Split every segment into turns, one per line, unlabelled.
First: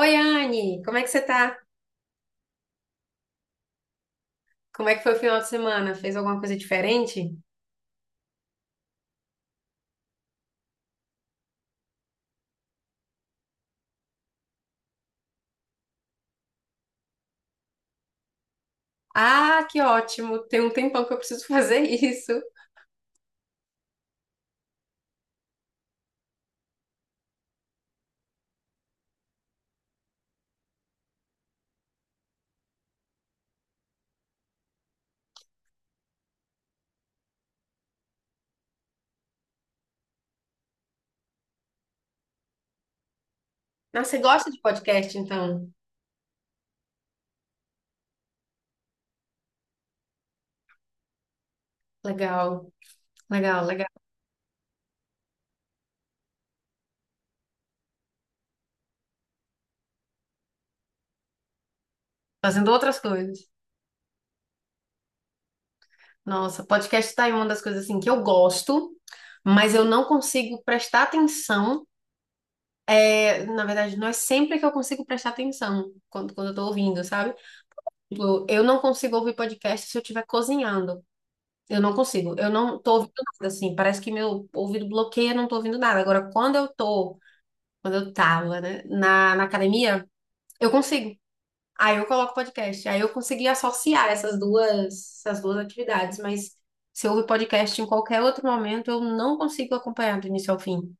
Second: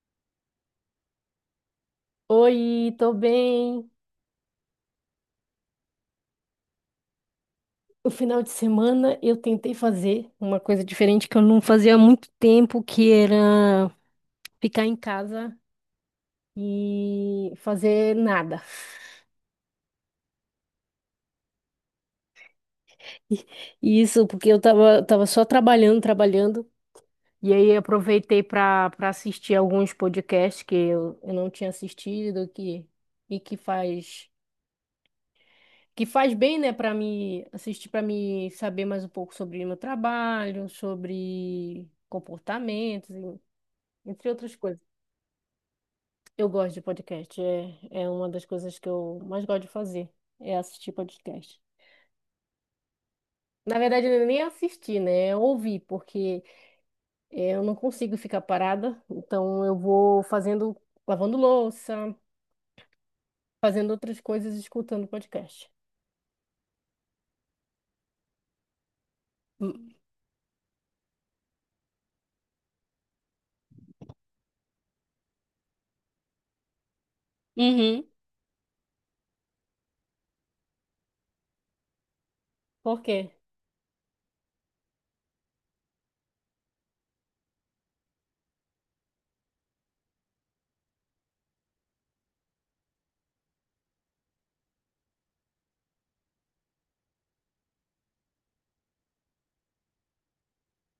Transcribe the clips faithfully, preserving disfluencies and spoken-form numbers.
Oi, Anne, como é que você tá?
Oi, tô bem.
Como é que foi o final de semana? Fez alguma coisa diferente?
No final de semana eu tentei fazer uma coisa diferente que eu não fazia há muito tempo, que era ficar em casa e fazer nada.
Ah, que ótimo! Tem um tempão que eu preciso fazer isso.
E e isso porque eu tava, tava só trabalhando, trabalhando. E aí aproveitei para para assistir alguns podcasts que eu, eu não tinha assistido que, e que faz que faz bem, né, para me assistir, para me saber mais um pouco sobre o meu trabalho, sobre comportamentos.
Nossa, você
Entre
gosta
outras
de
coisas,
podcast, então?
eu gosto de podcast. É, é uma das coisas que eu mais gosto de fazer, é assistir podcast.
Legal, legal,
Na
legal.
verdade, eu nem assistir, né? É ouvir, porque é, eu não consigo ficar parada. Então, eu vou fazendo, lavando louça,
Fazendo outras coisas.
fazendo outras coisas, escutando podcast.
Nossa, podcast tá aí uma das coisas assim que eu gosto, mas eu
Hum.
não consigo prestar atenção. É, na verdade, não é sempre que eu consigo prestar atenção quando, quando eu tô ouvindo, sabe?
Uhum.
Tipo, Eu não consigo ouvir podcast se eu estiver cozinhando. Eu não consigo. Eu não tô
Por
ouvindo
quê?
nada, assim. Parece que meu ouvido bloqueia, eu não tô ouvindo nada. Agora, quando eu tô, quando eu tava, né, na, na academia, eu consigo. Aí eu coloco podcast. Aí eu consegui associar essas duas, essas duas atividades. Mas se eu ouvir podcast em qualquer outro momento, eu não consigo acompanhar do início ao fim.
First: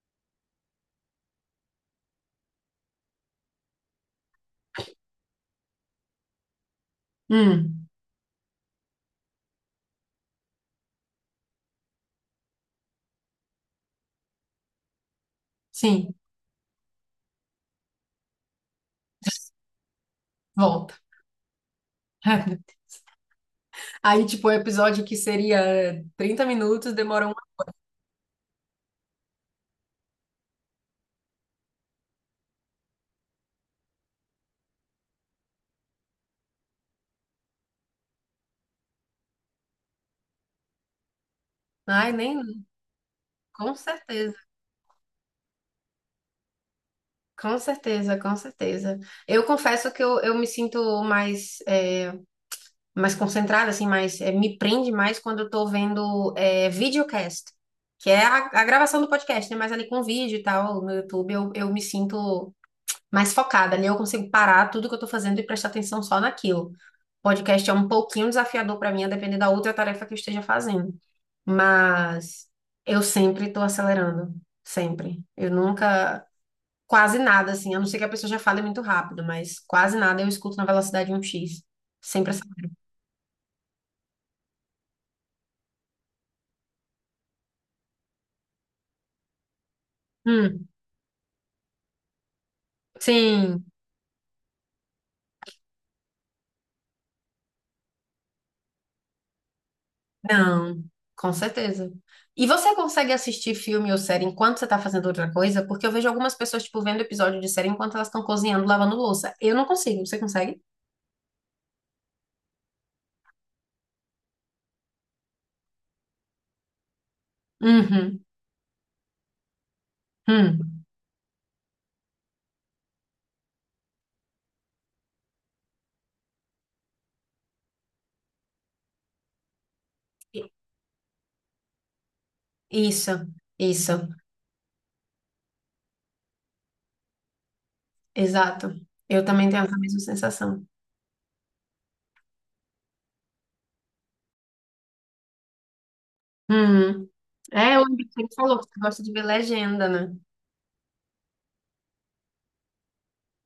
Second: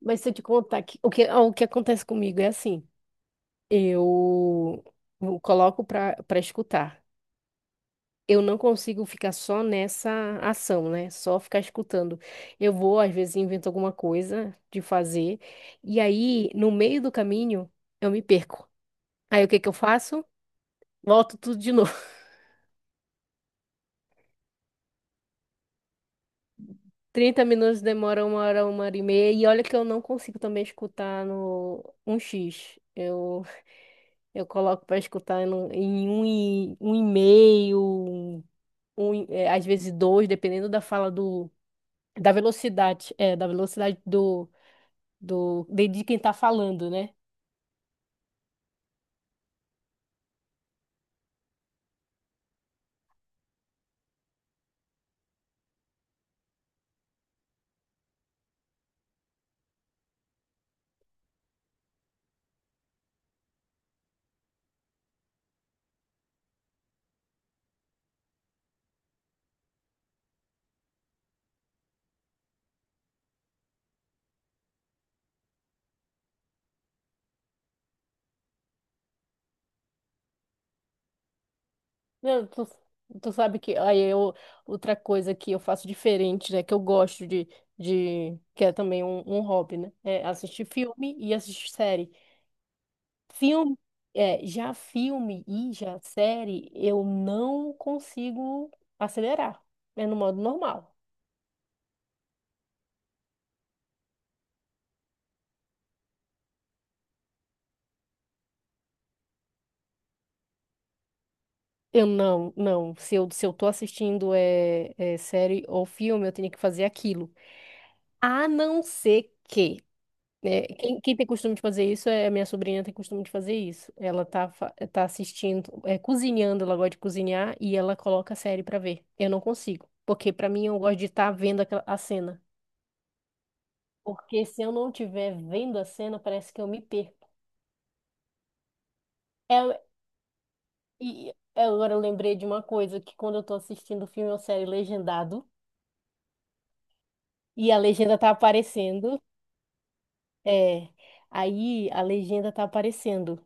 Mas se eu te contar que, o que, ah, o que acontece comigo é assim, eu eu coloco para para escutar.
Hum,
Eu não consigo ficar só nessa ação, né? Só ficar escutando. Eu vou, às vezes, invento alguma coisa de fazer, e
sim.
aí, no meio do caminho, eu me perco. Aí, o que que eu faço?
Volta.
Volto tudo de novo.
Aí, tipo, o episódio que seria trinta minutos demora um.
Trinta minutos demora uma hora, uma hora e meia, e olha que eu não consigo também escutar no um x. Eu, eu coloco para escutar no- em um e, um e meio, um, um e- é, às vezes dois, dependendo da fala do,
Ai,
da
nem.
velocidade, é, da
Com
velocidade
certeza.
do de, de quem tá falando, né?
Com certeza, com certeza. Eu confesso que eu, eu me sinto mais, é, mais concentrada, assim, mais, é, me prende mais quando eu tô vendo é, videocast, que é a, a gravação do podcast, né? Mas ali com vídeo e tal, no YouTube, eu, eu me sinto mais focada, ali eu consigo parar tudo que eu tô fazendo e prestar atenção só naquilo. Podcast é um pouquinho desafiador para mim, a depender da outra tarefa que eu esteja fazendo. Mas eu sempre tô acelerando, sempre. Eu nunca quase nada, assim, a não ser que a pessoa já fale muito rápido, mas quase nada eu escuto na velocidade um x. Sempre essa.
Não, tu, tu sabe que aí eu, outra coisa que eu faço diferente, né? Que eu gosto de, de que é também um, um hobby, né? É assistir
Hum,
filme e assistir série.
sim,
Filme, é, já filme e já série, eu não consigo acelerar. É no modo
não,
normal.
com certeza. E você consegue assistir filme ou série enquanto você tá fazendo outra coisa? Porque eu vejo algumas pessoas, tipo, vendo episódio de série enquanto elas estão cozinhando, lavando louça. Eu não consigo, você consegue?
Eu não, não. Se eu, se eu tô assistindo é, é série ou filme, eu tenho que fazer aquilo.
Uhum,
A não ser que. É,
hum.
quem, quem tem costume de fazer isso é a minha sobrinha tem costume de fazer isso. Ela tá, fa- tá assistindo, é, cozinhando, ela gosta de cozinhar e ela coloca a série pra ver. Eu não consigo, porque pra mim eu gosto de estar vendo aquela- a cena.
Isso, isso,
Porque se eu não estiver vendo a cena, parece que eu me perco.
exato. Eu também tenho essa
É,
mesma sensação.
e é, agora eu lembrei de uma coisa, que quando eu tô assistindo filme ou série legendado
Uhum.
e
É,
a
o que
legenda
você
tá
falou, que você gosta de
aparecendo.
ver legenda, né?
é, Aí a legenda tá aparecendo.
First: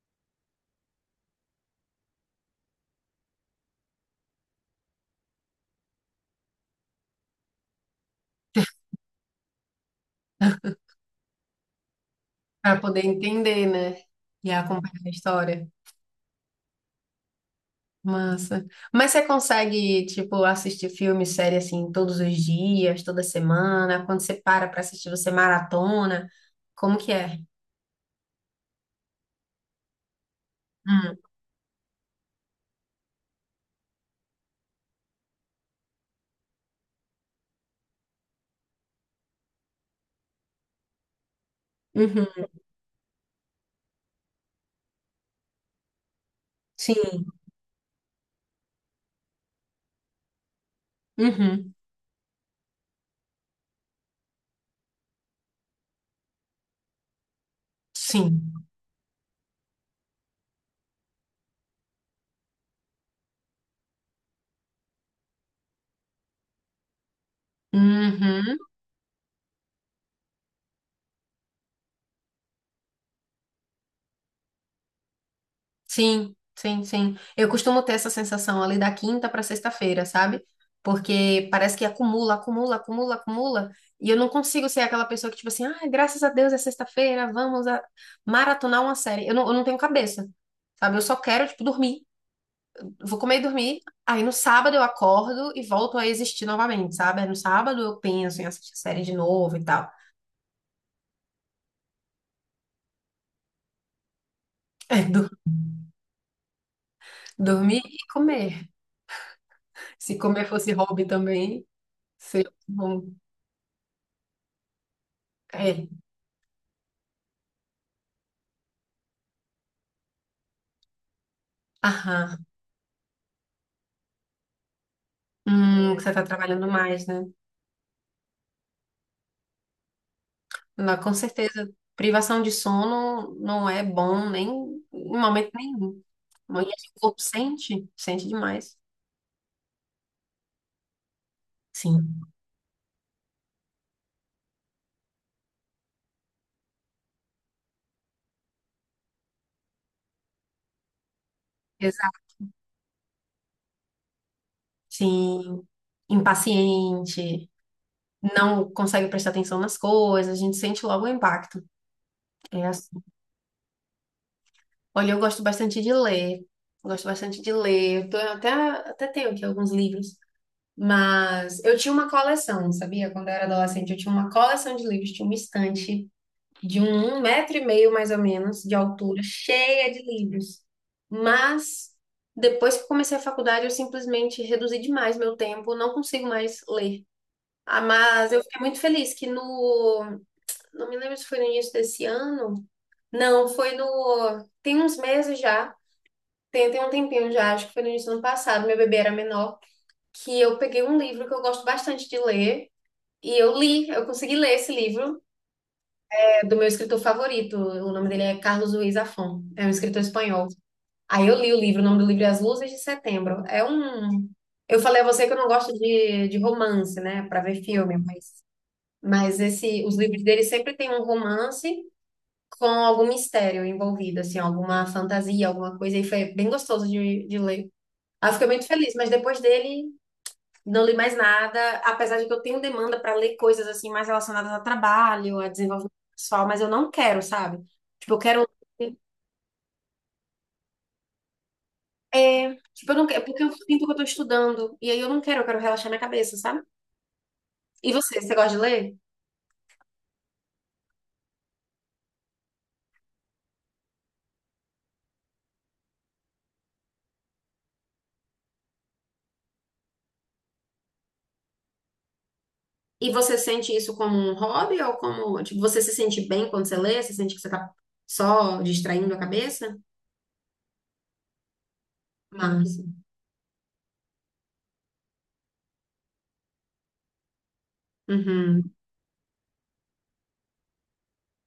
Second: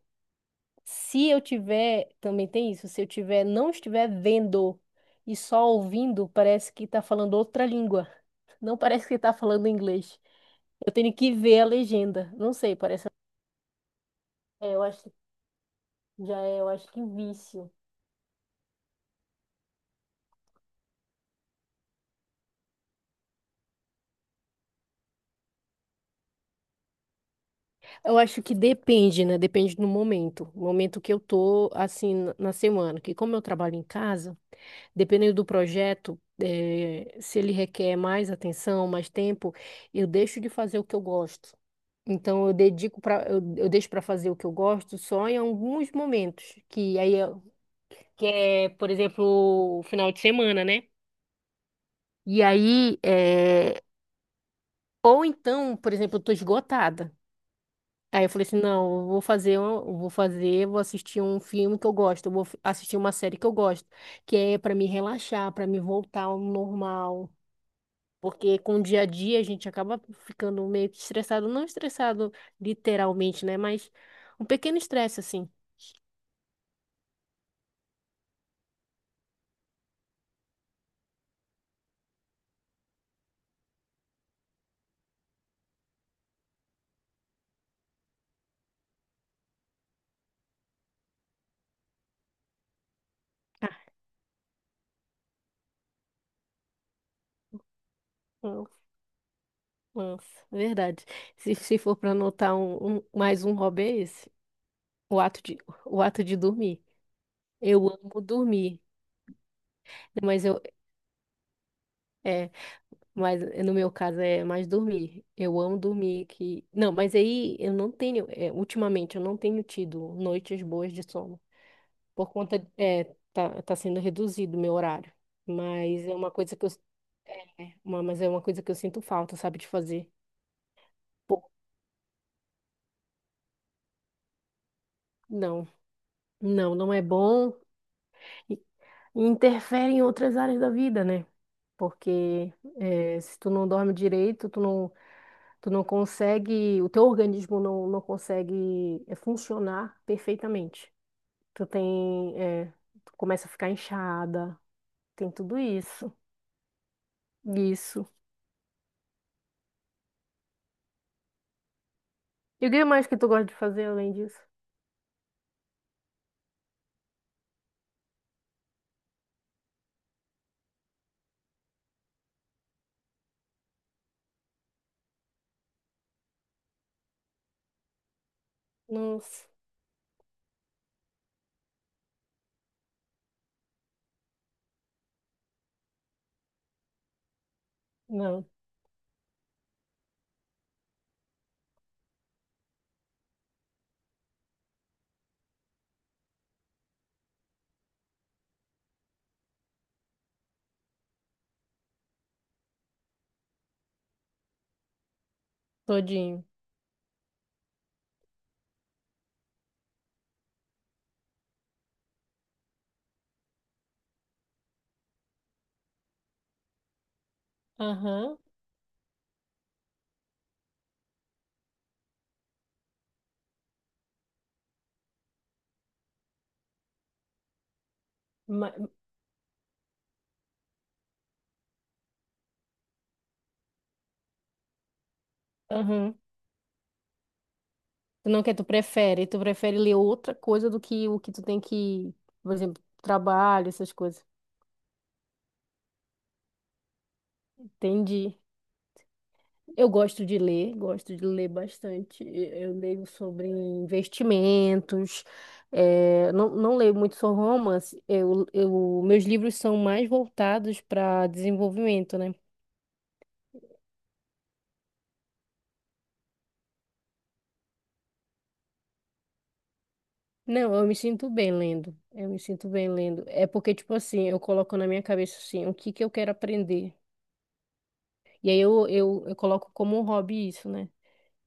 Se eu tiver, também tem isso, se eu tiver, não estiver vendo e só ouvindo, parece que tá falando outra língua. Não parece que tá falando inglês. Eu tenho que ver a legenda. Não sei,
Para poder
parece.
entender, né? E
É, eu
acompanhar a
acho,
história.
já é, eu acho que vício.
Massa. Mas você consegue, tipo, assistir filme, série, assim, todos os dias, toda semana? Quando você para pra assistir, você maratona? Como que é?
Eu acho que depende, né? Depende do momento. O momento que
Hum.
eu tô, assim, na na semana. Que como eu trabalho em casa, dependendo do projeto, eh, se ele requer mais atenção, mais tempo, eu deixo de fazer o que eu gosto.
Uhum.
Então eu dedico para eu, eu deixo para fazer o que eu gosto só em alguns momentos, que aí é,
Sim.
que é, por exemplo, o final de semana, né?
Uhum.
E aí é, ou então, por exemplo, eu tô esgotada. Aí eu falei
Sim.
assim, não, eu vou fazer, um- eu vou fazer, vou assistir um filme que eu gosto, eu vou f- assistir uma série que eu gosto, que é para me relaxar, para me voltar ao normal.
Uhum.
Porque com o dia a dia a gente acaba ficando meio que estressado, não estressado literalmente, né? Mas um pequeno estresse assim.
Sim, sim, sim. Eu costumo ter essa sensação ali da quinta para sexta-feira, sabe? Porque parece que acumula, acumula, acumula, acumula. E eu não consigo ser aquela pessoa que, tipo assim, ah, graças a Deus é sexta-feira, vamos a- maratonar uma série. Eu não, eu não tenho cabeça, sabe? Eu só quero, tipo, dormir. Vou comer e dormir. Aí no sábado eu acordo e volto a existir novamente, sabe? Aí no sábado eu penso em assistir
Nossa,
série de novo e tal.
nossa, verdade. Se, se for para anotar um, um- mais um hobby é esse,
É,
o
dur-
ato de, o ato de dormir.
dormir
Eu
e
amo
comer.
dormir,
Se
mas
comer
eu
fosse hobby também, seria
é,
bom.
mas no meu caso é mais dormir. Eu amo
É.
dormir que não, mas aí eu não tenho, é, ultimamente eu não tenho tido noites boas de sono por
Aham.
conta é tá, tá sendo reduzido o meu horário,
Hum, que
mas
você
é
está
uma coisa que
trabalhando
eu
mais, né?
é, uma, mas é uma coisa que eu sinto falta, sabe, de fazer.
Não, com
Pô,
certeza, privação de sono não é bom nem em momento
não,
nenhum.
não,
E
não
o
é
corpo
bom.
sente, sente demais.
E interfere em outras áreas da vida, né?
Sim,
Porque eh, se tu não dorme direito, tu não, tu não consegue, o teu organismo não, não consegue eh, funcionar perfeitamente. Tu
exato.
tem, eh, tu começa a ficar inchada, tem tudo
Sim,
isso.
impaciente,
Isso.
não consegue prestar atenção nas coisas, a gente sente logo o impacto. É
E o que
assim.
mais que tu gosta de fazer além disso?
Olha, eu gosto bastante de ler, gosto bastante de ler. Eu tô- eu até, até tenho aqui alguns livros, mas eu tinha uma coleção, sabia? Quando eu era adolescente, eu tinha uma coleção de livros, tinha uma estante de um, um metro e meio, mais ou menos, de altura,
Nossa.
cheia de livros. Mas depois que comecei a faculdade, eu simplesmente reduzi demais meu tempo, não consigo mais ler. Ah, mas eu
Não,
fiquei muito feliz que no. Não me lembro se foi no início desse ano. Não, foi no. Tem uns meses já. Tem, tem um tempinho já, acho que foi no início do ano passado, meu bebê era menor, que eu peguei um livro que eu gosto bastante de ler, e eu li, eu consegui ler esse livro,
todinho.
é do meu escritor favorito. O nome dele é Carlos Ruiz Zafón. É um escritor espanhol. Aí eu li o livro, o nome do livro é As Luzes de Setembro. É um. Eu falei a você que eu não gosto de, de romance, né, para ver filme,
Aham.
mas, mas esse, os livros dele sempre tem um romance com algum mistério envolvido, assim, alguma fantasia, alguma coisa, e foi bem gostoso de, de ler. Aí eu fiquei muito
ma-
feliz, mas depois dele não li mais nada, apesar de que eu tenho demanda para ler coisas assim mais relacionadas ao trabalho, a desenvolvimento
Aham.
pessoal, mas eu não quero, sabe? Tipo, eu
Tu não
quero.
quer, tu prefere, tu prefere ler outra coisa do que o que tu tem que, por
É,
exemplo,
tipo, eu não quero, porque eu
trabalho,
sinto que
essas
eu tô
coisas.
estudando, e aí eu não quero, eu quero relaxar minha cabeça, sabe? E você, você
Entendi.
gosta de ler?
Eu gosto de ler, gosto de ler bastante. E- Eu leio sobre investimentos, eh, não, não leio muito sobre romance. Eu, eu, meus livros são mais voltados para desenvolvimento, né?
E você sente isso como um hobby ou como, tipo, você se sente bem quando você lê? Você sente que você tá só distraindo a cabeça?
Não, eu me sinto bem lendo. Eu me sinto
Massa.
bem lendo. É porque, tipo assim, eu coloco na minha cabeça assim, o que que eu quero aprender. E aí
Uhum,
eu, eu, eu coloco como um hobby isso, né?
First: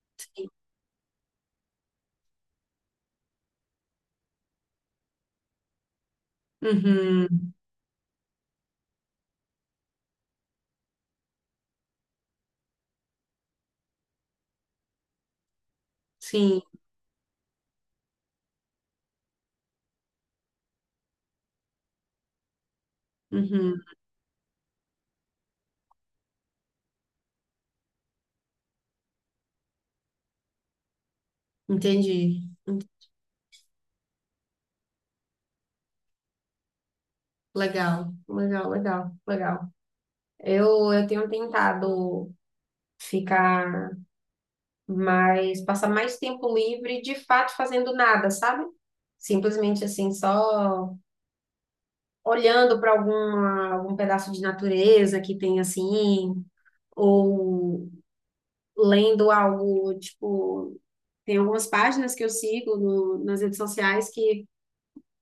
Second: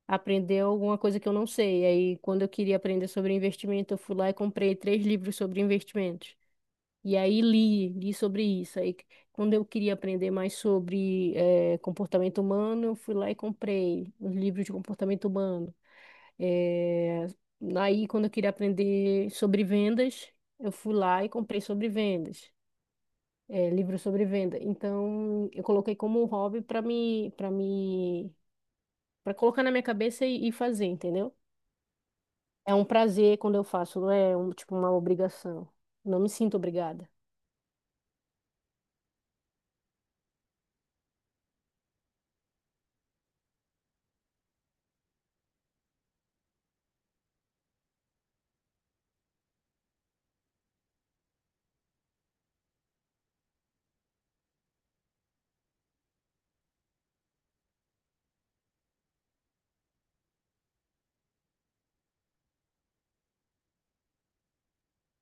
Aprender alguma coisa que eu não sei. E aí, quando eu queria aprender sobre investimento, eu fui lá e comprei três livros sobre investimentos. E aí
uhum,
li, li sobre isso. Aí, quando eu queria aprender mais sobre eh, comportamento humano, eu fui lá e comprei os livros de comportamento humano.
sim,
Eh, aí, quando eu queria aprender sobre vendas, eu fui lá e comprei sobre vendas, eh,
uhum,
livro sobre venda. Então, eu coloquei como um hobby para me, para me, para colocar na minha cabeça e, e fazer, entendeu?
entendi.
É um prazer quando eu faço, não é um, tipo uma obrigação. Não me sinto obrigada.
Legal, legal, legal, legal. Eu, eu tenho tentado ficar mais, passar mais tempo livre, de fato, fazendo nada, sabe? Simplesmente assim, só olhando para alguma, algum pedaço de natureza que tem assim, ou lendo algo, tipo, tem algumas páginas que eu sigo no- nas redes sociais que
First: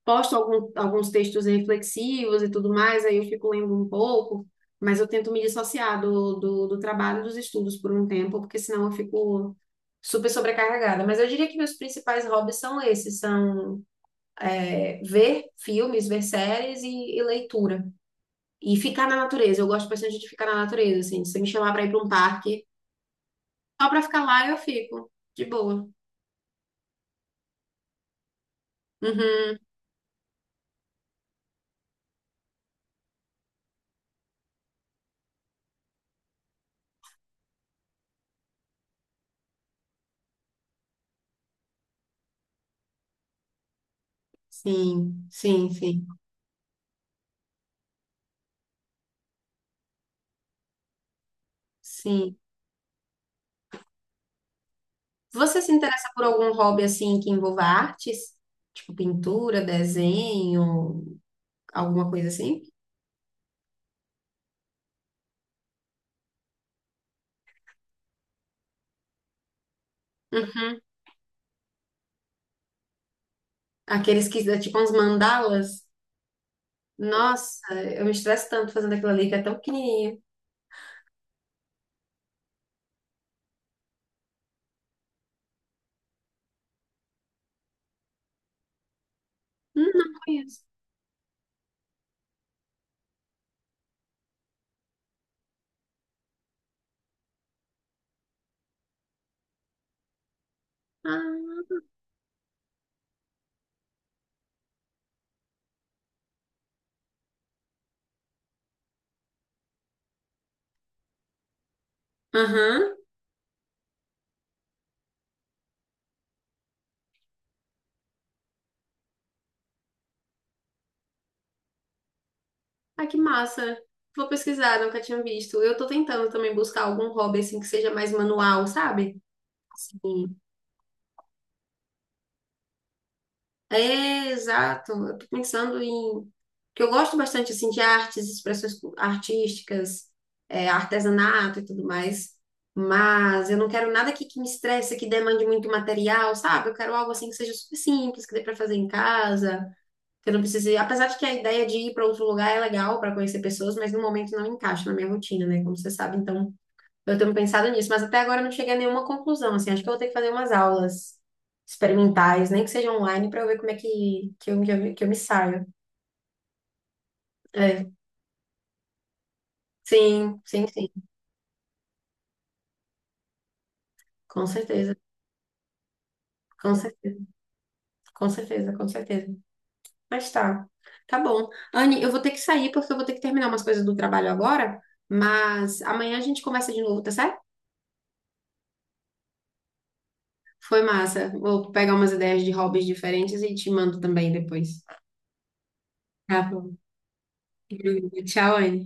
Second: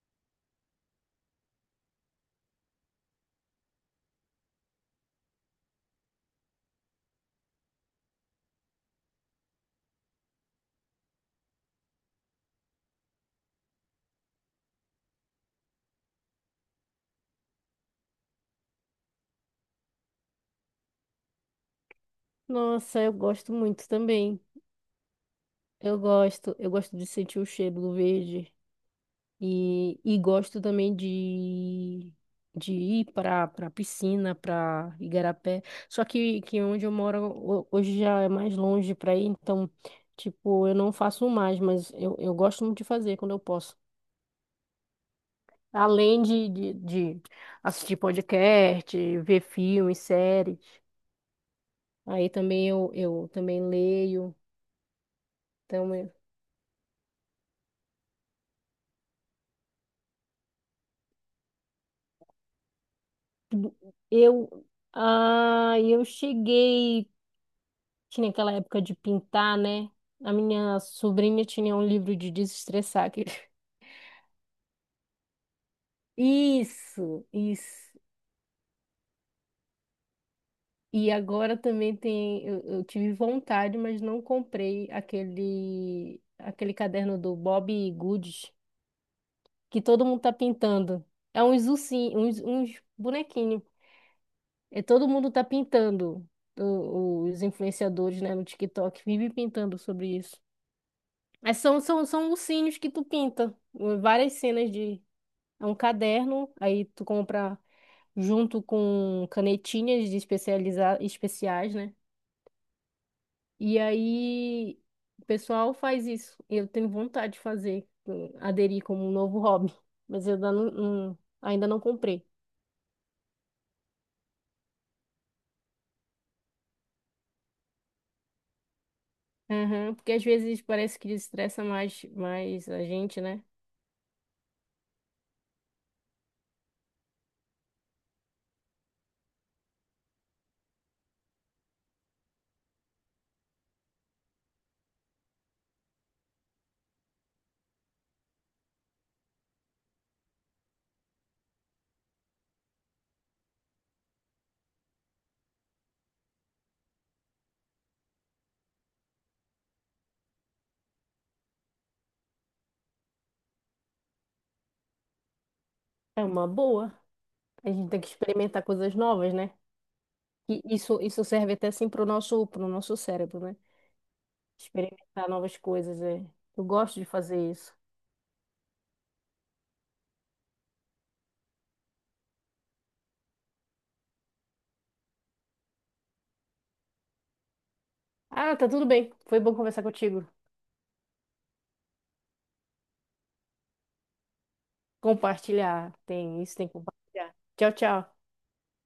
posto algum- alguns textos reflexivos e tudo mais, aí eu fico lendo um pouco, mas eu tento me dissociar do, do, do trabalho e dos estudos por um tempo, porque senão eu fico super sobrecarregada. Mas eu diria que meus principais hobbies são esses, são é, ver filmes, ver séries e, e leitura. E ficar na natureza, eu gosto bastante de ficar na natureza, assim, se você me chamar para ir para um parque,
Nossa, eu gosto muito
só para ficar
também.
lá eu fico, de boa.
Eu gosto, eu gosto de sentir o cheiro do verde
Uhum,
e, e gosto também de, de ir para para piscina, para Igarapé. Só que, que onde eu moro ho- hoje já é mais longe para ir, então, tipo, eu não faço mais, mas eu, eu gosto muito de fazer quando eu posso.
sim, sim, sim,
Além de, de, de assistir podcast, ver filmes, séries. Aí
sim.
também eu, eu também leio.
Você se
Então,
interessa por algum hobby assim que envolva artes? Tipo pintura, desenho, alguma coisa assim?
eu, eu, ah, eu cheguei. Tinha aquela época de pintar, né? A minha
Uhum.
sobrinha tinha um livro de desestressar. que-
Aqueles que dá tipo uns mandalas.
Isso,
Nossa,
isso.
eu me estresso tanto fazendo aquilo ali que é tão pequenininho.
E agora também tem. Eu, eu tive vontade, mas não comprei aquele, aquele caderno do Bob Goods, que
Hum,
todo
não
mundo tá
conheço.
pintando. É uns ursinhos, uns, uns bonequinhos. É, todo mundo tá pintando. O- os influenciadores, né, no TikTok, vivem pintando sobre isso. Mas
Ah.
são, são, são ursinhos que tu pinta. Várias cenas de. É um caderno, aí tu compra junto com canetinhas de especializar, especiais, né?
Aham.
E aí o pessoal faz isso. Eu tenho vontade de fazer, hum, aderir como um novo hobby, mas eu ainda não, não- ainda não comprei.
Ah, que massa. Vou pesquisar, nunca tinha visto. Eu tô tentando também buscar algum hobby assim que seja mais manual, sabe?
Aham,
Assim,
porque às vezes parece que estressa mais, mais a gente, né?
é, exato. Eu tô pensando em... que eu gosto bastante, assim, de artes, expressões cu- artísticas, é, artesanato e tudo mais. Mas eu não quero nada que, que me estresse, que demande muito material, sabe? Eu quero algo, assim, que seja super simples, que dê pra fazer em casa, que eu não precise... Apesar de que a ideia de ir para outro lugar é legal para conhecer pessoas, mas no momento não encaixa na minha rotina, né? Como você sabe, então... Eu tenho pensado nisso, mas até agora eu não cheguei a nenhuma conclusão, assim, acho que eu vou ter que fazer umas aulas experimentais, nem que seja online, para eu ver como é que, que, eu, que, eu, me que eu me saio.
É uma boa. A
É,
gente tem que experimentar coisas novas, né?
sim,
E
sim, sim,
isso, isso serve até assim pro nosso, pro nosso cérebro, né?
com certeza,
Experimentar novas coisas, é. Eu
com
gosto de
certeza,
fazer isso.
com certeza, com certeza. Mas tá, tá bom. Anne, eu vou ter que sair porque eu vou ter que terminar umas coisas do trabalho agora, mas amanhã a gente conversa de novo, tá certo?
Ah, tá tudo bem. Foi bom conversar contigo.
Foi massa. Vou pegar umas ideias de hobbies diferentes e te mando também depois.
Compartilhar.
Tá
Tem isso, tem que
bom.
compartilhar. Tchau, tchau.
Tchau, Anne.